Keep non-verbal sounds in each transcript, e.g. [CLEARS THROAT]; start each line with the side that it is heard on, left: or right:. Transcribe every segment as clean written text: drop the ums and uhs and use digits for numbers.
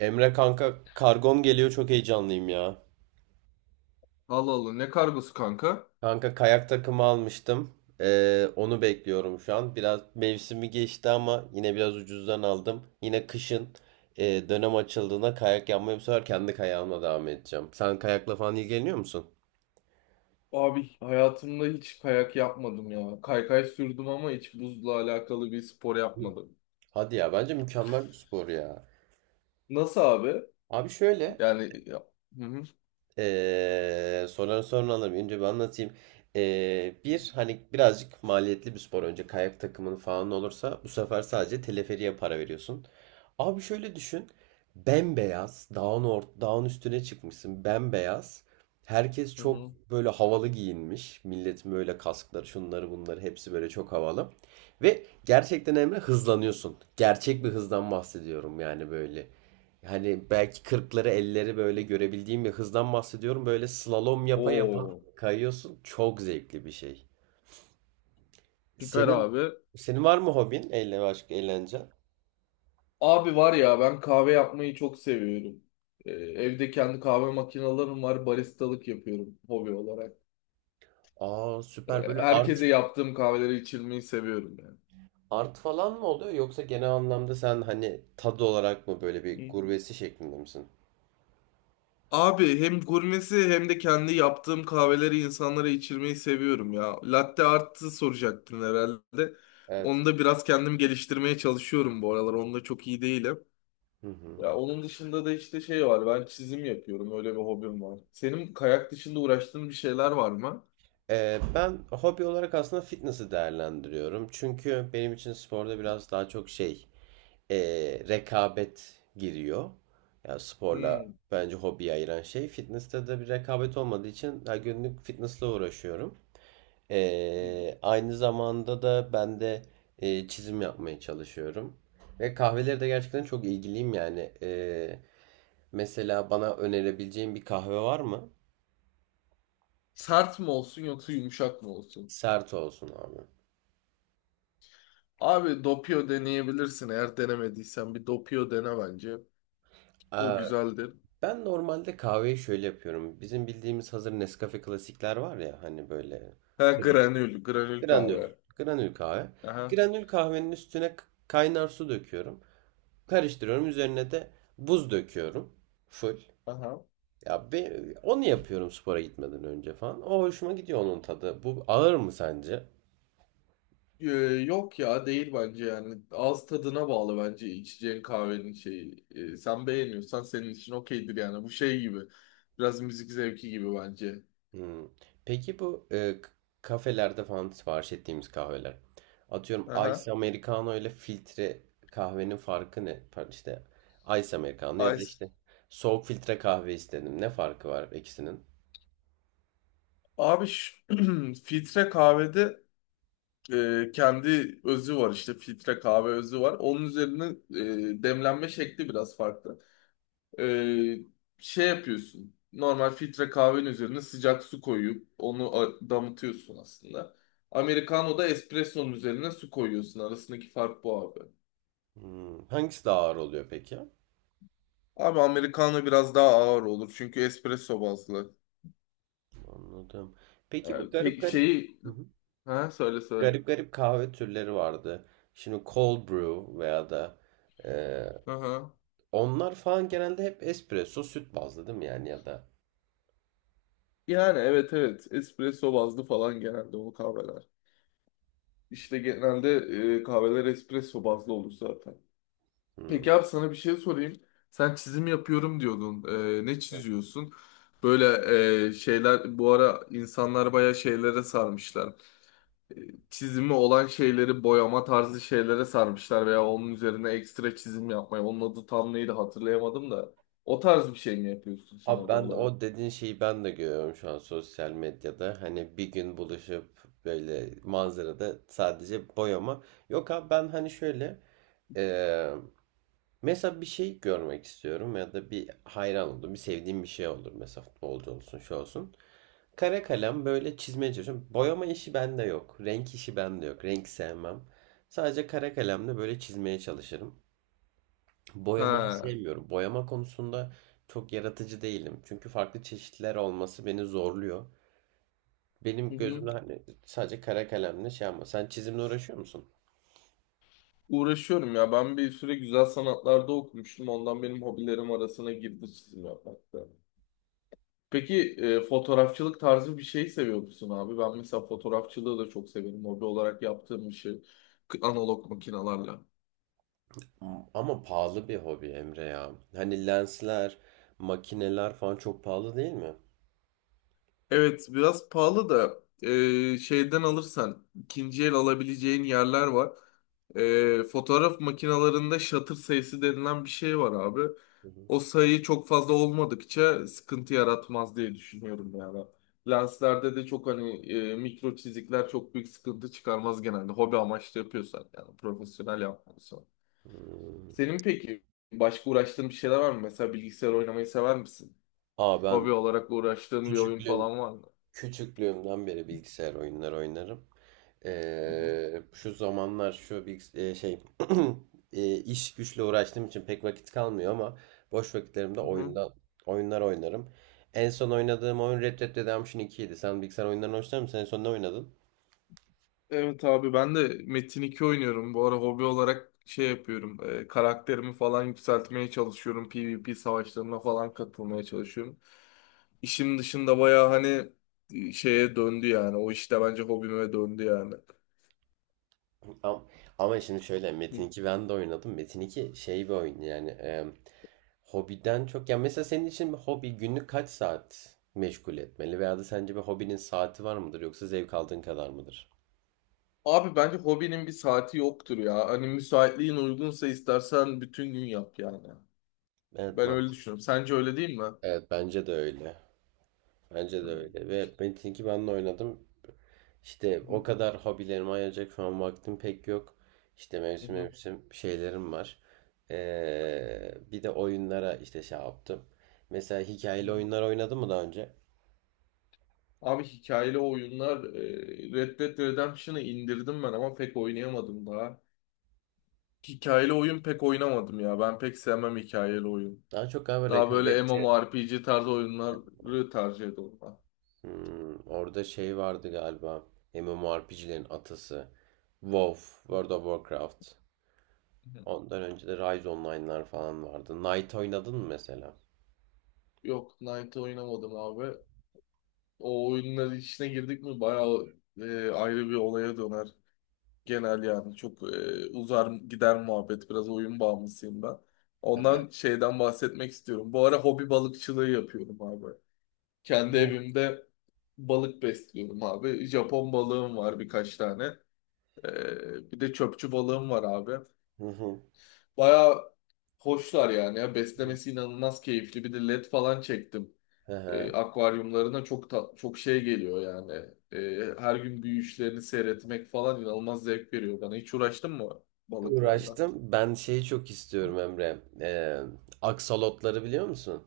right: Emre kanka kargom geliyor çok heyecanlıyım ya.
left: Allah Allah, ne kargosu kanka?
right: Kanka kayak takımı almıştım. Onu bekliyorum şu an. Biraz mevsimi geçti ama yine biraz ucuzdan aldım. Yine kışın dönem açıldığında kayak yapmaya bu sefer kendi kayağımla devam edeceğim. Sen kayakla falan ilgileniyor musun?
left: Abi hayatımda hiç kayak yapmadım ya. Kaykay sürdüm ama hiç buzla alakalı bir spor yapmadım.
right: Hadi ya bence mükemmel bir spor ya.
left: Nasıl abi?
right: Abi şöyle.
left: Yani ya. Hı hı.
right: Soruları sonra alırım. Önce bir anlatayım. Bir hani birazcık maliyetli bir spor. Önce kayak takımın falan olursa bu sefer sadece teleferiğe para veriyorsun. Abi şöyle düşün. Bembeyaz dağın, dağın üstüne çıkmışsın. Bembeyaz. Herkes
left: Hı
right: çok
left: hı.
right: böyle havalı giyinmiş. Milletin böyle kaskları şunları bunları hepsi böyle çok havalı. Ve gerçekten Emre hızlanıyorsun. Gerçek bir hızdan bahsediyorum yani böyle. Hani belki kırkları 50'leri böyle görebildiğim bir hızdan bahsediyorum. Böyle slalom yapa yapa
left: Oo,
right: kayıyorsun. Çok zevkli bir şey.
left: süper
right: Senin
left: abi.
right: senin var mı hobin? Eğlence başka eğlence.
left: Abi var ya, ben kahve yapmayı çok seviyorum. Evde kendi kahve makinelerim var. Baristalık yapıyorum hobi olarak.
right: Aa süper böyle art,
left: Herkese yaptığım kahveleri içirmeyi seviyorum yani.
right: art falan mı oluyor yoksa genel anlamda sen hani tad olarak mı böyle bir gurbesi şeklinde misin?
left: Abi hem gurmesi hem de kendi yaptığım kahveleri insanlara içirmeyi seviyorum ya. Latte art'ı soracaktın herhalde.
right: Evet.
left: Onu da biraz kendim geliştirmeye çalışıyorum bu aralar. Onda çok iyi değilim.
right: Hı hı.
left: Ya onun dışında da işte şey var. Ben çizim yapıyorum. Öyle bir hobim var. Senin kayak dışında uğraştığın bir şeyler var mı?
right: Ben hobi olarak aslında fitness'ı değerlendiriyorum. Çünkü benim için sporda biraz daha çok şey e, rekabet giriyor. Yani sporla
left: Hmm.
right: bence hobiyi ayıran şey. Fitness'te de bir rekabet olmadığı için her günlük fitness'la uğraşıyorum.
left: Hmm.
right: E, aynı zamanda da ben de çizim yapmaya çalışıyorum. Ve kahveleri de gerçekten çok ilgiliyim yani. E, mesela bana önerebileceğin bir kahve var mı?
left: Sert mi olsun yoksa yumuşak mı olsun?
right: Sert olsun abi.
left: Abi dopio deneyebilirsin. Eğer denemediysen bir dopio dene bence. O
right: Aa,
left: güzeldir.
right: ben normalde kahveyi şöyle yapıyorum. Bizim bildiğimiz hazır Nescafe klasikler var ya hani böyle.
left: Ha, granül, granül
right: Granül.
left: kahve.
right: Granül kahve.
left: Aha.
right: Granül kahvenin üstüne kaynar su döküyorum. Karıştırıyorum. Üzerine de buz döküyorum. Full.
left: Aha.
right: Ya be, onu yapıyorum spora gitmeden önce falan. O hoşuma gidiyor onun tadı. Bu ağır mı sence?
left: Ee, Yok ya, değil bence yani. Ağız tadına bağlı bence içeceğin kahvenin şeyi. Sen beğeniyorsan senin için okeydir yani. Bu şey gibi. Biraz müzik zevki gibi bence.
right: Hmm. Peki bu kafelerde falan sipariş ettiğimiz kahveler. Atıyorum
left: Aha.
right: Ice Americano ile filtre kahvenin farkı ne? Pardon, İşte Ice Americano ya da
left: Ice.
right: işte soğuk filtre kahve istedim. Ne farkı var ikisinin?
left: Abi şu- [CLEARS THROAT] filtre kahvede kendi özü var işte. Filtre kahve özü var. Onun üzerine demlenme şekli biraz farklı. Ee, Şey yapıyorsun. Normal filtre kahvenin üzerine sıcak su koyup onu a- damıtıyorsun aslında. Americano da espresso'nun üzerine su koyuyorsun. Arasındaki fark bu abi.
right: Hmm, hangisi daha ağır oluyor peki?
left: Abi Americano biraz daha ağır olur çünkü espresso bazlı.
right: Anladım. Peki bu
left: Ee,
right: garip
left: pek
right: garip.
left: şeyi...
right: Hı hı.
left: Ha, söyle söyle.
right: Garip garip kahve türleri vardı. Şimdi cold brew veya da e,
left: Aha.
right: onlar falan genelde hep espresso süt bazlı değil mi yani ya da.
left: Yani evet evet espresso bazlı falan genelde o kahveler. İşte genelde kahveler espresso bazlı olur zaten.
right: Hmm.
left: Peki abi, sana bir şey sorayım. Sen çizim yapıyorum diyordun. Ne çiziyorsun? Böyle şeyler, bu ara insanlar bayağı şeylere sarmışlar. Ee, Çizimi olan şeyleri boyama tarzı şeylere sarmışlar veya onun üzerine ekstra çizim yapmaya. Onun adı tam neydi hatırlayamadım da. O tarz bir şey mi yapıyorsun sen
right: Abi
left: abi
right: ben de
left: olarak?
right: o dediğin şeyi ben de görüyorum şu an sosyal medyada. Hani bir gün buluşup böyle manzarada sadece boyama. Yok abi ben hani şöyle, e, mesela bir şey görmek istiyorum ya da bir hayran oldum, bir sevdiğim bir şey olur. Mesela futbolcu olsun, şu olsun. Kara kalem böyle çizmeye çalışıyorum. Boyama işi bende yok. Renk işi bende yok. Renk sevmem. Sadece kara kalemle böyle çizmeye çalışırım. Boyamayı
left: Ha.
right: sevmiyorum. Boyama konusunda çok yaratıcı değilim. Çünkü farklı çeşitler olması beni zorluyor.
left: Hı
right: Benim
left: hı.
right: gözümde hani sadece kara kalemle şey ama sen çizimle uğraşıyor musun?
left: Uğraşıyorum ya. Ben bir süre güzel sanatlarda okumuştum. Ondan benim hobilerim arasına girdi çizim yapmak da. Peki fotoğrafçılık tarzı bir şey seviyor musun abi? Ben mesela fotoğrafçılığı da çok severim. Hobi olarak yaptığım bir şey. K- analog makinalarla.
right: Ama pahalı bir hobi Emre ya. Hani lensler, makineler falan çok pahalı değil mi?
left: Evet, biraz pahalı da şeyden alırsan ikinci el alabileceğin yerler var. E, fotoğraf makinalarında shutter sayısı denilen bir şey var abi.
right: Hı hı.
left: O sayı çok fazla olmadıkça sıkıntı yaratmaz diye düşünüyorum yani. Lenslerde de çok hani mikro çizikler çok büyük sıkıntı çıkarmaz genelde. Hobi amaçlı yapıyorsan yani, profesyonel yapmıyorsan.
right: Hmm.
left: Senin peki başka uğraştığın bir şeyler var mı? Mesela bilgisayar oynamayı sever misin?
right: Aa
left: Hobi
right: ben
left: olarak uğraştığın bir oyun
right: küçüklüğüm
left: falan var mı?
right: küçüklüğümden beri bilgisayar oyunları oynarım.
left: Hı hı.
right: Şu zamanlar şu bilgis e, şey [CLEARS THROAT] iş güçle uğraştığım için pek vakit kalmıyor ama boş vakitlerimde
left: Hı hı.
right: oyunlar oynarım. En son oynadığım oyun Red Dead Redemption 2 idi. Sen bilgisayar oyunlarını hoşlanır mısın? En son ne oynadın?
left: Evet abi, ben de Metin 2 oynuyorum. Bu ara hobi olarak şey yapıyorum. Karakterimi falan yükseltmeye çalışıyorum. PvP savaşlarına falan katılmaya çalışıyorum. İşim dışında baya hani şeye döndü yani. O işte bence hobime döndü yani.
right: Am- Ama şimdi şöyle Metin
left: Hı.
right: 2 ben de oynadım. Metin 2 şey bir oyun yani, hobiden çok ya mesela senin için bir hobi günlük kaç saat meşgul etmeli veya da sence bir hobinin saati var mıdır yoksa zevk aldığın kadar mıdır?
left: Abi bence hobinin bir saati yoktur ya. Hani müsaitliğin uygunsa istersen bütün gün yap yani.
right: Evet
left: Ben öyle
right: mantıklı.
left: düşünüyorum. Sence öyle değil mi?
right: Evet bence de öyle. Bence
left: Hı.
right: de öyle ve Metin 2 ben de oynadım. İşte
left: Hı.
right: o kadar hobilerime ayıracak şu an vaktim pek yok. İşte mevsim
left: Hı.
right: mevsim şeylerim var. Bir de oyunlara işte şey yaptım. Mesela hikayeli
left: Hı.
right: oyunlar oynadın mı daha önce?
left: Abi hikayeli oyunlar, Red Dead Redemption'ı indirdim ben ama pek oynayamadım daha. Hikayeli oyun pek oynamadım ya. Ben pek sevmem hikayeli oyun.
right: Daha çok galiba
left: Daha böyle
right: rekabetçi.
left: MMORPG tarzı oyunları tercih ediyorum ben.
right: Hmm, orada şey vardı galiba. MMORPG'lerin atası. WoW, World of Warcraft.
left: [LAUGHS] Hı.
right: Ondan önce de Rise Online'lar falan vardı. Knight oynadın mı mesela?
left: Yok, Knight'ı oynamadım abi. O oyunların içine girdik mi bayağı ayrı bir olaya döner. Genel yani çok uzar gider muhabbet. Biraz oyun bağımlısıyım ben. Ondan şeyden bahsetmek istiyorum. Bu ara hobi balıkçılığı yapıyorum abi. Kendi evimde balık besliyorum abi. Japon balığım var birkaç tane. Bir de çöpçü balığım var abi.
right: Hı hı.
left: Baya hoşlar yani ya. Beslemesi inanılmaz keyifli. Bir de led falan çektim.
right: Hı hı.
left: Akvaryumlarına çok ta- çok şey geliyor yani. Her gün büyüyüşlerini seyretmek falan inanılmaz zevk veriyor bana. Hiç uğraştın mı balıklarla?
right: Uğraştım. Ben şeyi çok istiyorum Emre. Aksolotları biliyor musun?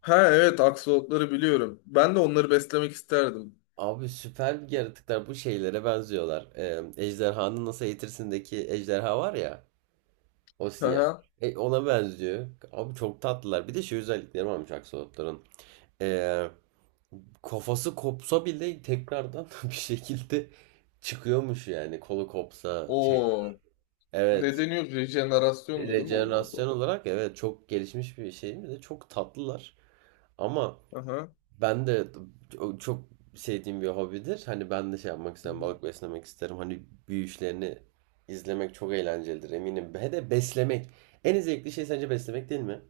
left: Ha evet, aksolotları biliyorum. Ben de onları beslemek isterdim.
right: Abi süper bir yaratıklar. Bu şeylere benziyorlar. Ejderhanın Nasıl Eğitirsin'deki ejderha var ya. O
left: Hı
right: siyah.
left: hı.
right: E, ona benziyor. Abi çok tatlılar. Bir de şey özellikleri varmış aksolotların. Ee, Kafası kopsa bile tekrardan [LAUGHS] bir şekilde çıkıyormuş yani. Kolu kopsa şey.
left: Oo. Ne
right: Evet.
left: deniyor? Rejenerasyondu değil mi onun adı?
right: Rejenerasyon olarak evet çok gelişmiş bir şey. Bir de çok tatlılar. Ama
left: Aha.
right: ben de çok sevdiğim bir hobidir. Hani ben de şey yapmak
left: Hı
right: isterim.
left: hı.
right: Balık beslemek isterim. Hani büyüyüşlerini izlemek çok eğlencelidir eminim. He de beslemek. En zevkli şey sence beslemek değil mi?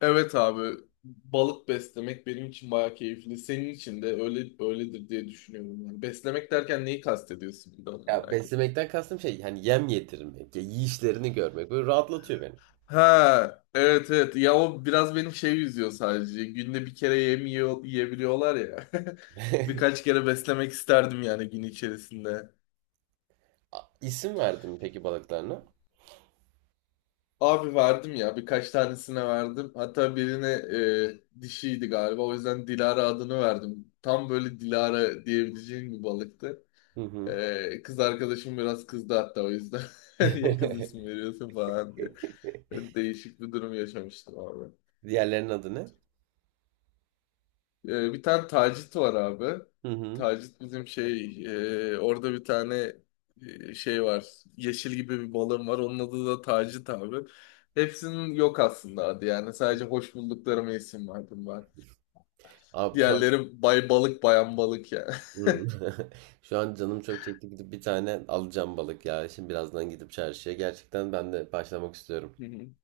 left: Evet abi. Balık beslemek benim için bayağı keyifli. Senin için de öyle öyledir diye düşünüyorum. Yani beslemek derken neyi kastediyorsun, bir de onu
right: Ya
left: merak ettim.
right: beslemekten kastım şey hani yem yedirmek, ya yiyişlerini görmek böyle rahatlatıyor beni.
left: Ha, evet evet. Ya o biraz benim şey, yüzüyor sadece. Günde bir kere yem yiyor, yiyebiliyorlar ya. [LAUGHS] Birkaç
right: [LAUGHS]
left: kere beslemek isterdim yani gün içerisinde.
right: İsim verdin mi peki balıklarına?
left: Abi verdim ya, birkaç tanesine verdim. Hatta birine dişiydi galiba. O yüzden Dilara adını verdim. Tam böyle Dilara diyebileceğim bir balıktı.
right: Hı hı.
left: Kız arkadaşım biraz kızdı hatta o yüzden. [LAUGHS] Niye kız ismi
right: [LAUGHS]
left: veriyorsun falan diye. Değişik bir durum yaşamıştım abi.
right: Diğerlerinin adı ne?
left: Bir tane Tacit var abi.
right: Hı hı.
left: Tacit bizim şey orada bir tane şey var. Yeşil gibi bir balığım var. Onun adı da Tacit abi. Hepsinin yok aslında adı yani. Sadece hoş bulduklarıma isim verdim ben.
right: Abi şu an.
left: Diğerleri bay balık, bayan balık yani.
right: Hı. [LAUGHS] Şu an canım çok çekti gidip bir tane alacağım balık ya. Şimdi birazdan gidip çarşıya. Gerçekten ben de başlamak istiyorum.
left: [LAUGHS]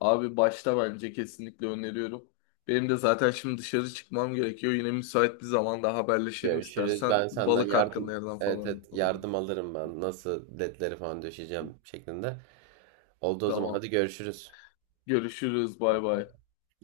left: Abi başta bence kesinlikle öneriyorum. Benim de zaten şimdi dışarı çıkmam gerekiyor. Yine müsait bir zamanda haberleşelim
right: Görüşürüz.
left: istersen.
right: Ben senden
left: Balık hakkında
right: yardım
left: yerden
right: evet,
left: falan
right: evet
left: yapalım.
right: yardım alırım ben. Nasıl ledleri falan döşeyeceğim şeklinde. Oldu o zaman.
left: Tamam.
right: Hadi görüşürüz.
left: Görüşürüz. Bay bay.